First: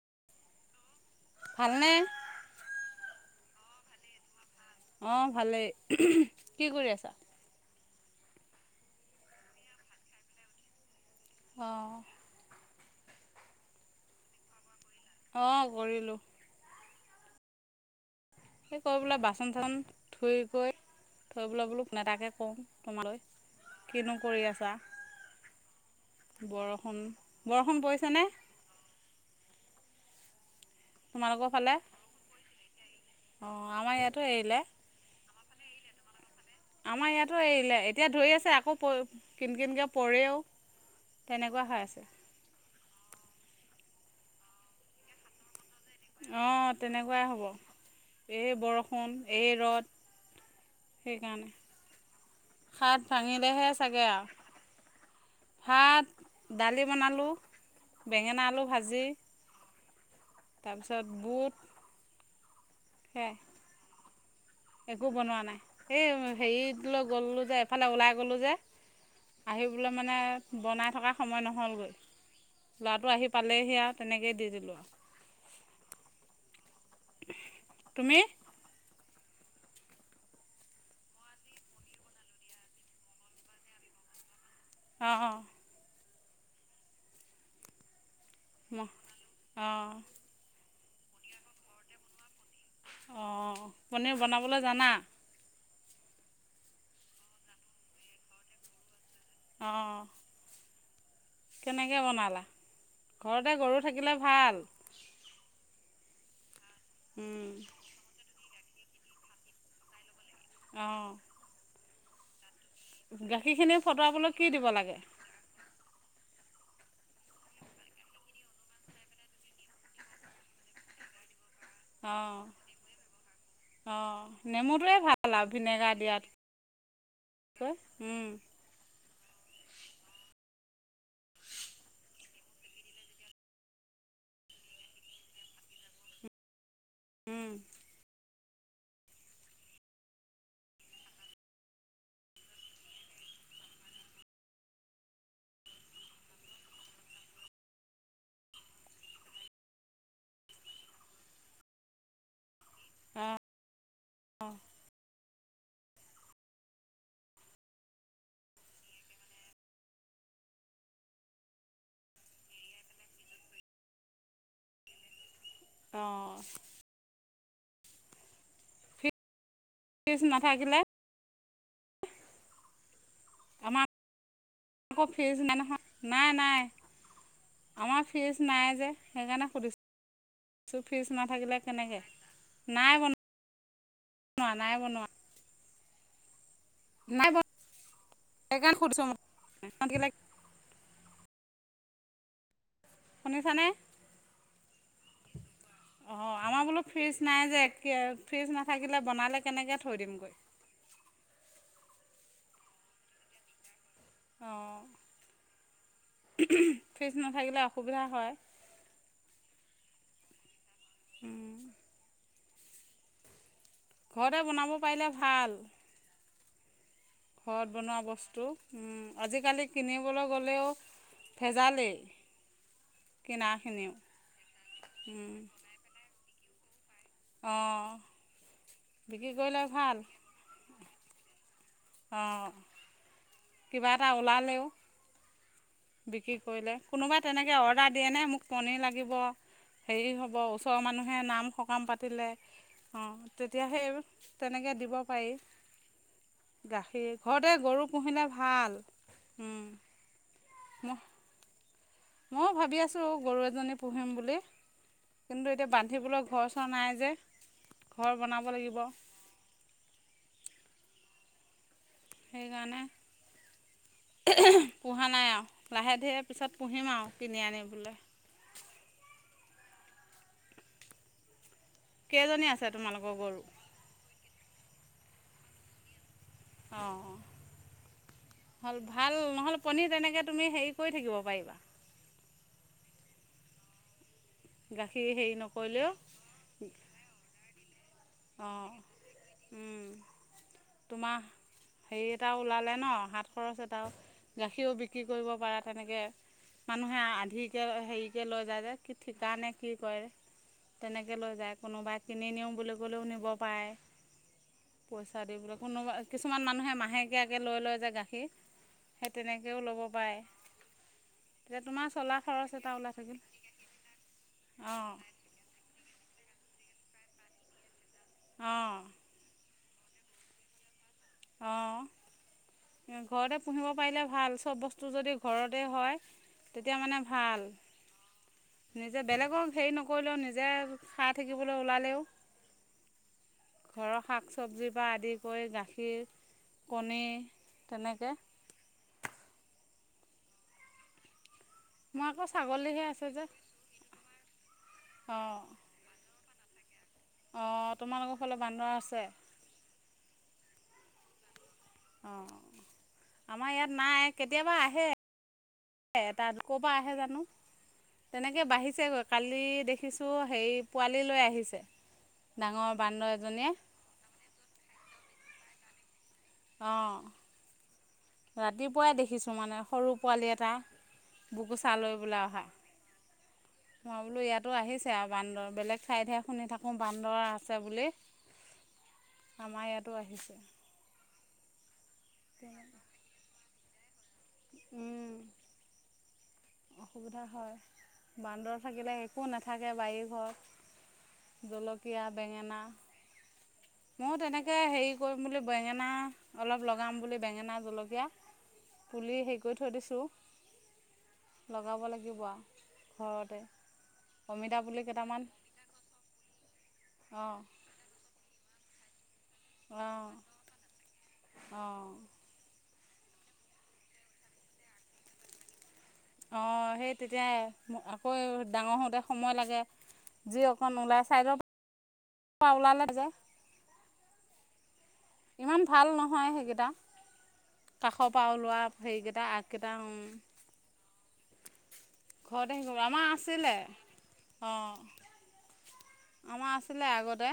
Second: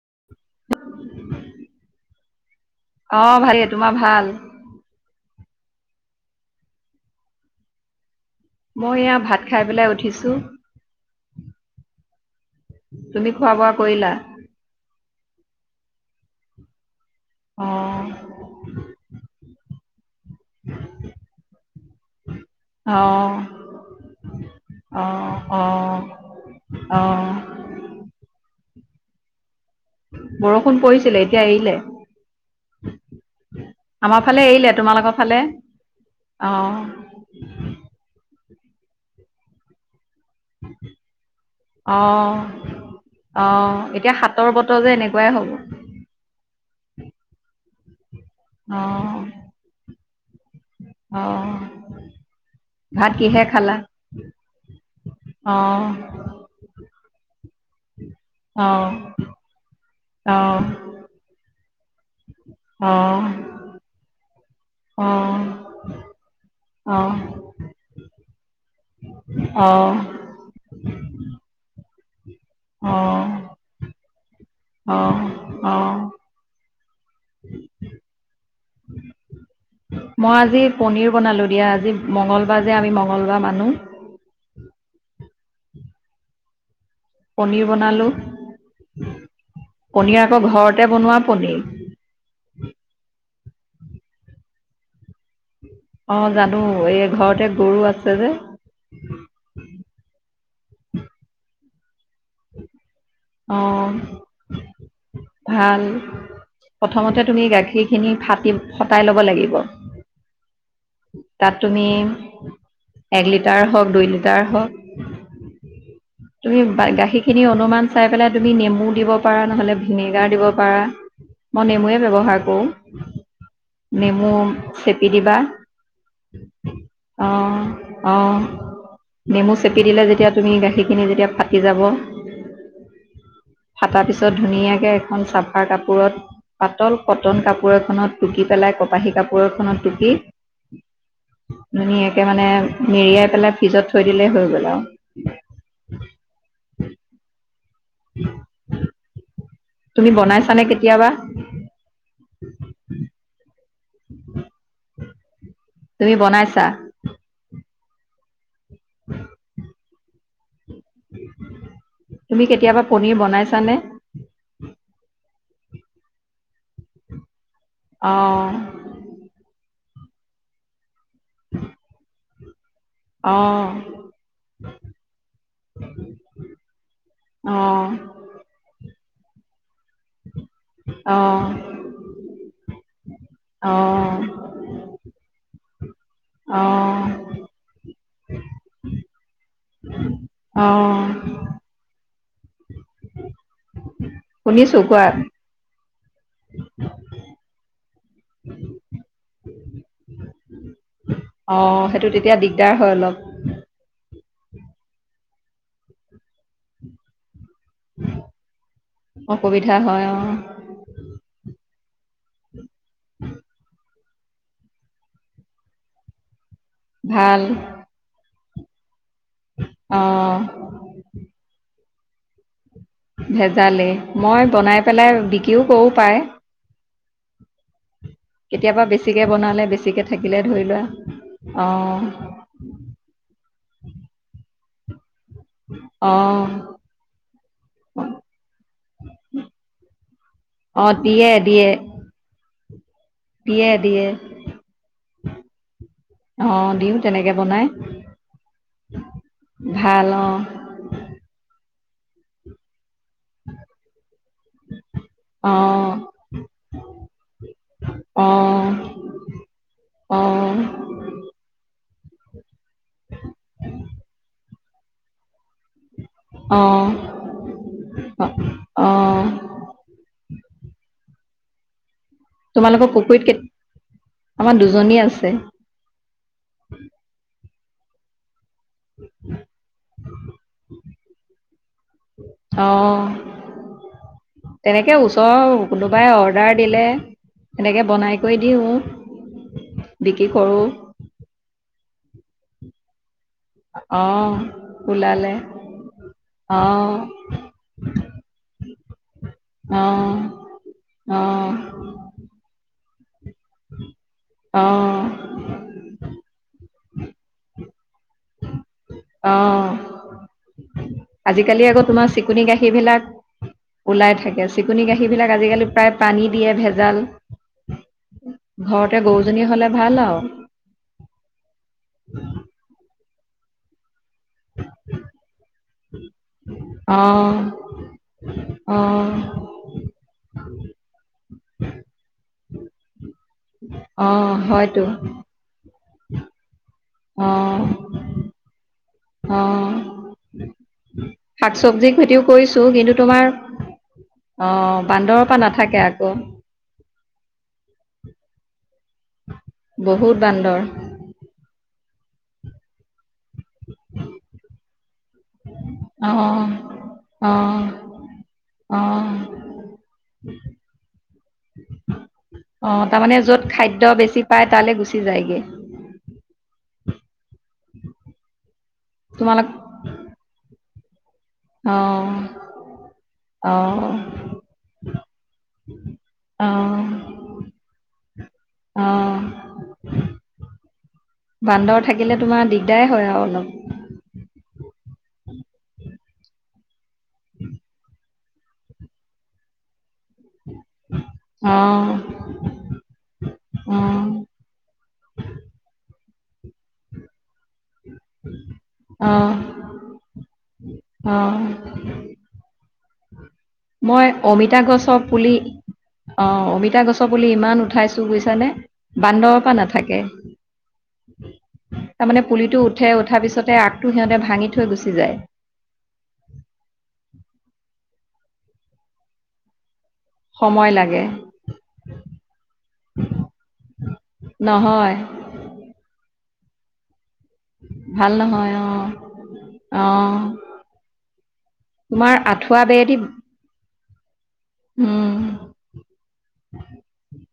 [inaudible] ভালনে? অ' ভালে। তোমাৰ ভাল? অ' ভালেই। কি কৰি আছা? মই এয়া ভাত খাই পেলাই উঠিছোঁ। অঁ। তুমি খোৱা বোৱা কৰিলা? অ কৰিলো। অ! কৈ বোলে বাচন ধূও ধূই গৈ ফোন এটাকে কৰু অ তোমালৈ কিনো কৰি আছা। অ অ! অ বৰষুণ-বৰষুণ পৰিছে নে? বৰ ষোন পৰিছিলে এতিয়া তোমালোকৰ ফালে? এৰিলে। আমাৰ ফালে এৰিলে। তোমালোকৰ ফালে? অ আমাৰ ইয়াতো এৰিলে এতিয়া ধৰি আছে আকৌ। কিনকিনকে পৰেও তেনেকুৱা হৈ অ আছে। অ! এতিয়া সাতৰ বতৰ যে এনেকুৱাই হ'ব অ তেনেকুৱাই হ'ব। এই অ বৰষুণ, এই ৰ'দ অ সেইকাৰণে খাত ভাত কিহে ভাঙিলেহে খালা চাগে আৰু অ ভাত দালি বনালোঁ। বেঙেনা আলু অ ভাজি। অ অ তাৰপিছত বুট অ সেয়াই অ একো বনোৱা নাই এই হেৰি গ'লো যে এফালে ওলাই গ'লো যে আহি অ পেলে মানে বনাই থকা সময় নহ'লগৈ। ল'ৰাটো আহি পালেহি আৰু তেনেকেইে দি দিলোঁ আৰু তুমি উ মই আজি পনিৰ বনালো দিয়া আজি মঙগলবাৰ যে আমি মঙ্গলবাৰ মানো অ পনীৰ বনালোঁ অ তে বনোৱা পনিৰ অ পনীৰ বনাবলৈ জানা অ জানো এই ঘৰতে গৰু আছে যে উ কেনে কে বনালা ঘৰতে গৰু অঁ থাকিলে ভাল ভাল প্ৰথমতে তুমি গাখীৰখিনি ফাটি ফতাই ল'ব লাগিব তাত তুমি এক গাখীৰ লিটাৰ খিনি হওক দুই ফটুৱাবলৈ লিটাৰ কি হওক দিব লাগে তুমি গাখীৰখিনি অনুমান চাই পেলাই তুমি নেমু দিব পাৰা নহলে ভিনেগাৰ দিব পাৰা মই নেমু অঁ ব্যৱহাৰ কৰো অঁ নেমু নেমুটোৱে চেপি ভাল দিবা আৰু ভিনেগাৰ অ অ দিয়াতকৈ নেমু চেপি দিলে যেতিয়া তুমি গাখীৰখিনি যেতিয়া ফাটি যাব ফাটাৰ পিছত ধুনীয়াকে এখন চাফাৰ কাপোৰত পাতল কটন উম। কাপোৰ এখনত টুকি পেলাই কপাহী কাপোৰ এখনত টুকি ধুনীয়াকে মানে মেৰিয়াই পেলাই ফ্ৰিজত থৈ দিলেই হৈ গ'ল আৱ [unintelligible] তুমি বনাইছানে কেতিয়াবা অ', অ তুমি বনাইছা [unintelligible] তুমি কেতিয়াবা পনিৰ বনাইছানে অ অ [inaudible] [unintelligible] অঁ আমাৰ আকৌ ফ্ৰিজ নাই নহয় নাই নাই অঁ আমাৰ ফ্ৰিজ নাই যে সেইকাৰণে সুধিছো ফ্ৰিজ অঁ নাথাকিলে কেনেকে নাই বনা অঁ [inaudible] নাই বনোৱা অ [inaudible] অ শুনিছানে শুনিছো কোৱা অঁ আমাৰ বোলো ফ্ৰিজ নাই যে এতিয়া ফ্ৰিজ নাথাকিলে বনালে কেনেকৈ থৈ দিমগৈ অ সেইটো তেতিয়া দিগদাৰ হয় অলপ অ ফ্ৰিজ নাথাকিলে অসুবিধা হয় অসুবিধা হয় অঁ [unintelligible] ঘৰতে বনাব পাৰিলে ভাল ভাল ঘৰত বনোৱা বস্তু উম আজিকালি কিনিবলৈ অঁ গ'লেও ভেজালেই কিনাখিনিও ভেজালেই। মই বনাই পেলাই বিক্ৰীও কৰো প্ৰায়। অঁ। কেতিয়াবা বেছিকৈ বিক্ৰী কৰিলে বনালে ভাল বেছিকৈ থাকিলে, ধৰি লোৱা। অঁ অঁ, কিবা এটা ওলালেও। বিক্ৰী অঁ কৰিলে। কোনোবাই তেনেকৈ অৰ্ডাৰ দিয়েনে? মোক পনীৰ লাগিব হেৰি হ'ব ওচৰৰ অঁ মানুহে দিয়ে নাম দিয়ে সকাম পাতিলে? অ', তেতিয়া দিয়ে সেই দিয়ে তেনেকৈ দিব পাৰি। অঁ দিওঁ গাখীৰ, তেনেকৈ ঘৰতে বনাই গৰু পুহিলে ভাল। ভাল অঁ [unintelligible] মইও ভাবি আছো। গৰু এজনী পুহিম বুলি। কিন্তু এতিয়া অঁ বান্ধিবলৈ ঘৰ চৰ নাই যে, ঘৰ বনাব লাগিব। অঁ সেইকাৰণে [unintelligible] পোহা নাই আৰু। লাহে ধীৰে পিছত অঁ অঁ পুহিম আৰু কিনি আনি পেলাই। অঁ। কেইজনী আছে তোমালোকৰ পুখুৰীত কেত গৰু? আমাৰ দুজনী আছে। [inaudible] অঁ হ'ল ভাল নহ'লে পনীৰ তেনেকৈ তুমি হেৰি কৰি থাকিব পাৰিবা। অ'। তেনেকে গাখীৰ হেৰি ওচৰৰ নকৰিলেও কোনোবাই অৰ্ডাৰ দিলে এনেকে বনাই কৰি অঁ দিওঁ, বিক্ৰী কৰোঁ। তোমাৰ, হেৰি এটা ওলালে ন' হাত খৰচ এটাও অহ গাখীৰও বিক্ৰী কৰিব ওলালে পাৰে তেনেকৈ অহ মানুহে আধিকৈ হেৰিকৈ লৈ যায় যে কি ঠিকা নে কি কৰে অহ তেনেকৈ লৈ অহ যায়, কোনোবাই কিনি নিওঁ বুলি গ'লেও নিব পাৰে পইচা দি পেলাই কোনোবা অ'। কিছুমান মান নুহে মাহেকীয়াকৈ লৈ লয় যে গাখীৰ। সেই তেনেকৈও অ', ল'ব পাৰে তেতিয়া আজিকালি আকৌ তোমাৰ চলা চিকুণি খৰচ এটা গাখীৰ ওলাই বিলাক থাকিল ওলাই থাকে চিকুণি অঁ গাখীৰ বিলাক আজিকালি প্ৰায় পানীত দিয়ে ভেজাল। অঁ ঘৰতে গৰুজনী হ'লে ভাল আও। অ'। [inaudible] ঘৰতে পুহিব পাৰিলে ভাল চব বস্তু যদি ঘৰতে হয় তেতিয়া মানে অহ ভাল, নিজে অহ বেলেগক হেৰি নকৰিলেও নিজে খাই থাকিবলৈ ওলালেও ঘৰৰ শাক অহ হয়তো চবজিৰপৰা আদি কৰি গাখীৰ [unintelligible] কণী অহ তেনেকে অহ শাক চবজিৰো মই খেতিও আকৌ কৰিছো ছাগলীহে কিন্তু আছে যে তোমাৰ অহ বান্দৰৰ পৰা নাথাকে আকৌ অহ তোমালোকৰ ফালৰ বান্দৰ আছে? বহুত বান্দৰ অহ আমাৰ ইয়াত নাই কেতিয়াবা আহে অহ এটা ক'ৰ পৰা আহে জানো অহ তেনেকৈ বাঢ়িছেগৈ অহ কালি দেখিছোঁ হেৰি পোৱালিলৈ আহিছে অ ডাঙৰ বান্দৰ তাৰমানে য'ত এজনীয়ে খাদ্য বেছি পায় তালে গুচি যায়গে ৰাতি পুৱাই দেখিছো তোমালোক মানে সৰু পোৱালি এটা অ বুকুচালৈ পেলাই আহা অ মই বোলো ইয়াতো আহিছে আৰু বান্দৰ বেলেগ ঠাইতহে শুনি অ থাকোঁ বান্দৰ আছে বুলি অ আমাৰ ইয়াতো আহিছে বান্দৰ থাকিলে তোমাৰ দিগদাৰ হয় আৰু অলপ [unintelligible] অসুবিধা হয় বান্দৰ থাকিলে একো নাথাকে বাৰী ঘৰ অ জলকীয়া বেঙেনা অ ময়ো তেনেকে হেৰি কৰিম বুলি বেঙেনা অলপ লগাম বুলি বেঙেনা জলকীয়া অ পুলি হেৰি কৰি থৈ দিছোঁ অ লগাব লাগিব ঘৰতে মই অমিতা গছক পুলি অহ অমিতা গছ উঠক বুলি অঁ ইমান উঠাইছো বুইছানে মানে? বান্দৰৰ পৰা নাথাকে, অঁ অঁ তাৰমানমানে পুলিটো উঠে উঠাৰ পিছতে আগটো সিহঁতে ভাঙি থৈ গুচি যায় অহ সেই তেতিয়া আকৌ ডাঙৰ হওঁতে সময় লাগে যি সময় অকণ লাগে ওলাই চাইডৰ পৰা ওলালে যে নহয় ইমান ভাল নহয় সেইকেইটা কাষৰ ভাল পৰা নহয় ওলোৱা অ সেইকেইটা আগকেইটা অ উম তোমাৰ ঘৰতে আঁঠুৱা আহি গল বেৰেদি আমাৰ আছিলে অঁ উম আমাৰ আছিলে আগতে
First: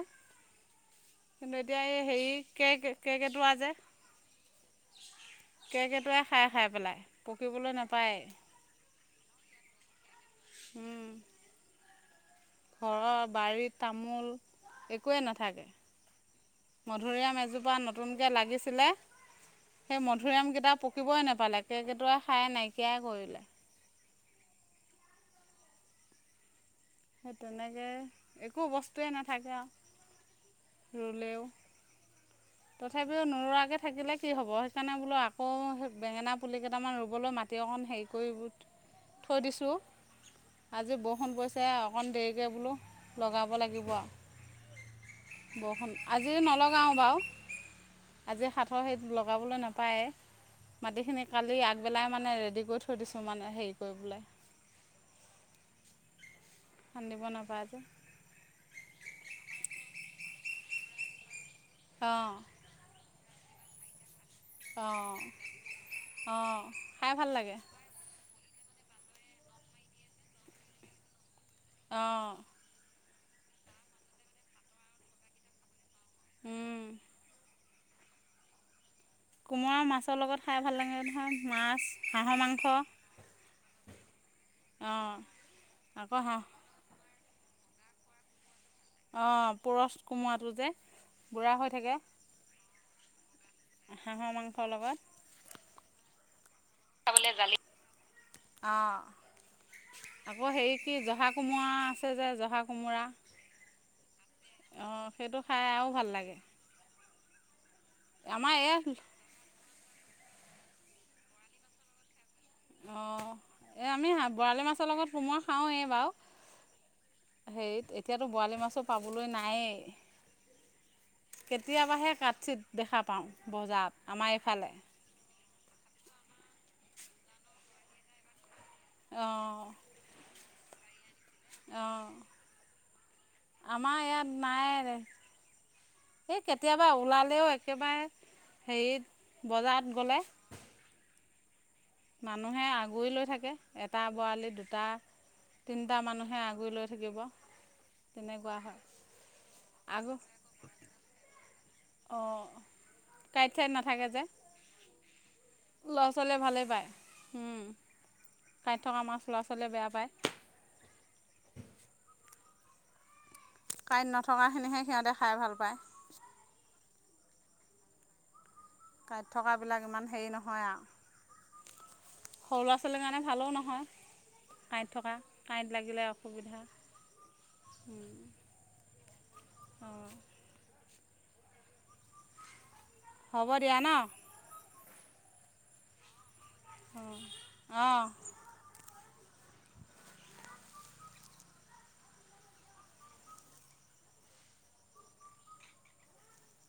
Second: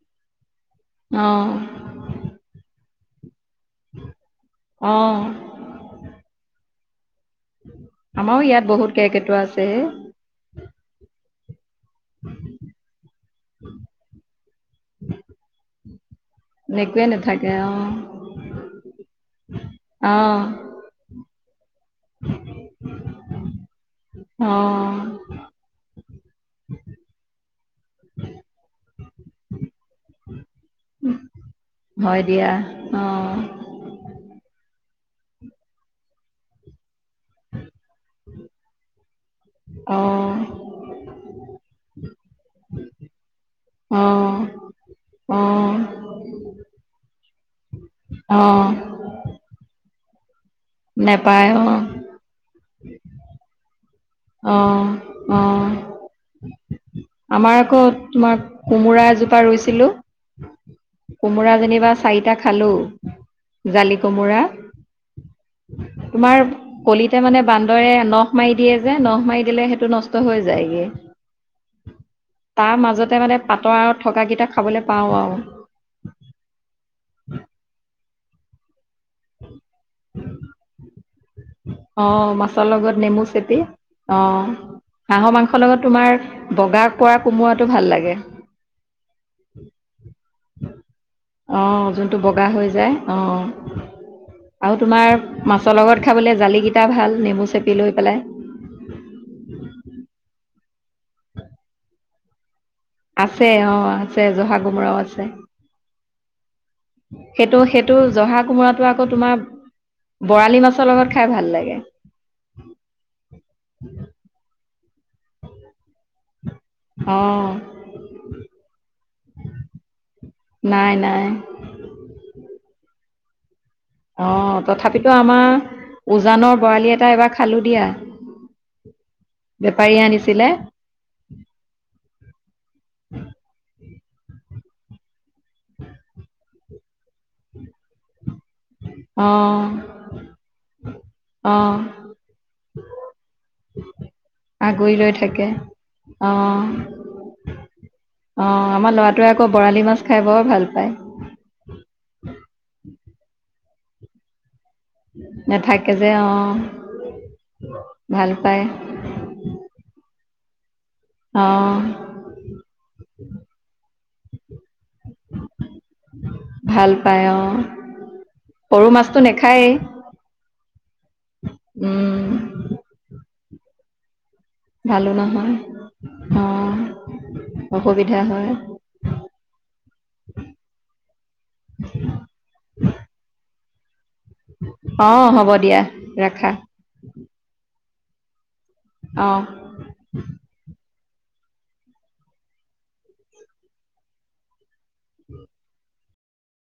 অ কিন্তু এতিয়া অ এই হেৰি কেক [unintelligible] কেৰকেটুৱা যে কেৰকেটুৱাই খাই খাই পেলাই পকিবলৈ নাপায় আমাৰো ইয়াত বহুত কেৰকেটুৱা আছে হে [inaudible] উম উম ঘৰৰ বাৰীত তামোল একোৱেই নাথাকে নেকুৱে মধুৰীয়াম নাথাকে অ এজোপা নতুনকে লাগিছিলে সেই অ মধুৰিআম কেইটা পকিবই নাপালে কেৰকেটুৱাই খাই নাইকিয়াই কৰিলে অঁ সেই তেনেকে একো বস্তুৱে নাথাকে আৰু ৰুলেও হয় দিয়া অ তথাপিও নুৰুৱাকে থাকিলে হ'ব সেইকাৰণে বোলো আকৌ বেঙেনা পুলি কেইটামান ৰুবলৈ মাটি অকণ হেৰি কৰি থৈ দিছো অ আজি বৰষুণ পৰিছে অকণ দেৰিকে বোলো লগাব লাগিব অ অ আৰু বৰষুণ আজি নলগাও চাওঁ বাওঁ অ আজি হাতৰ সেই লগাবলৈ নাপা পাৰে মাটিখিনি নেপায় কালি অ আগবেলাই মানে ৰেড কৰি থলো থৈ দিছো মানে হেৰি কৰি বলে অঁ অঁ খান্দিব আমাৰ নাপায় যে আকৌ তোমাৰ কোমোৰা এজোপা ৰুইছিলো কোমোৰা যেনিবা অঁ চাৰিটা খালো জালি কোমোৰা অঁ তোমাৰ অঁ খাই কলিতে ভাল মানে লাগে বান্দৰে নখ নখ মাৰি দিয়ে যে নখ মাৰি দিলে সেইটো নষ্ট হৈ যায়গে অঁ তাৰ মাজত মানে পাতৰ আৰু থকাকেইটা খাবলৈ পাওঁ আৰু। কোমোৰাৰ মাছৰ লগত খাই ভাল লাগে, ধৰা অ', মাছৰ লগত নেমু চেপি অ', অঁ হাঁহৰ মাংসৰ লগত তোমাৰ আকৌ হাঁহ বগা পৰা কোমোৰাটো ভাল লাগে। অ', পূৰঠ কোমৰাটো যে বুঢ়া হৈ অ' থাকে। যোনটো বগা হৈ যায় অ'। হাঁহৰ মাংসৰ আৰু লগত তোমাৰ মাছ জৰ লগত খাবলৈ জালি গিটা ভাল খাবলৈ নেমু জালি। চেপি লৈ পেলাই। অঁ আকৌ হেৰি কি জহা কোমৰা আছে যে জহা কোমোৰা আছে অ'। আছে, জহা কোমোৰাও অঁ আছে। সেইটো খাই আৰু ভাল লাগে সেইটো, সেই টো জহা আমাৰ কোমোৰাটো এই আকৌ তোমাৰ বৰালি মাছৰ লগত খাই ভাল লাগে। ৰ লগত কোমোৰা খাওঁৱে বাৰু। অ' হেৰিত এতিয়াতো বৰালি মাছো পাবলৈ নায়েই। নাই নাই কেতিয়াবাহে কাটছিত দেখা পাওঁ। বজাৰত আমাৰ অ', এইফালে তথাপিতো আমাৰ উজানৰ বৰালি এটা এইবাৰ খালোঁ দিয়া। অঁ বেপাৰীয়ে আনিছিলে। অঁ [inaudible] আমাৰ ইয়াত নাই কেতিয়াবা ওলালেও একেবাৰে হেৰিত, বজাৰত গ'লে অঁ। মানুহে আগুৰি লৈ থাকে। এটা বৰালি দুটা, আগুৰি লৈ থাকে তিনিটা মানুহে অ', আগুৰি লৈ থাকিব। তেনেকুৱা অ', হয়। আমাৰ ল'ৰাটোৱে আকৌ বৰালি মাছ আগ খাই বৰ ভাল পায় অঁ, কাই ত নাথাকে যে। নাথাকে ল'ৰা যে ছোৱালীয়ে অ', ভালেই পায়। ভাল পায় কাইট থকা মাছ ল'ৰা ছোৱালীয়ে বেয়া পায়। অ', [inaudible] কাইট নথকাখিনিহে সিহঁতে খাই ভাল পায়। ভাল পায়, অ'। সৰু মাছটো কাইট নেখায়েই থকাবিলাক ইমান হেৰি নহয় আৰু। উম। সৰু ল'ৰা ছোৱালীৰ কাৰণে ভালও নহয়। কাইট ভালো থকা, নহয় কাইট লাগিলে অসুবিধা। অ', অসুবিধা হয় অঁ। [inaudible] হ'ব দিয়া ন? অঁ, হ'ব দিয়া, ৰাখা। অঁ। অঁ।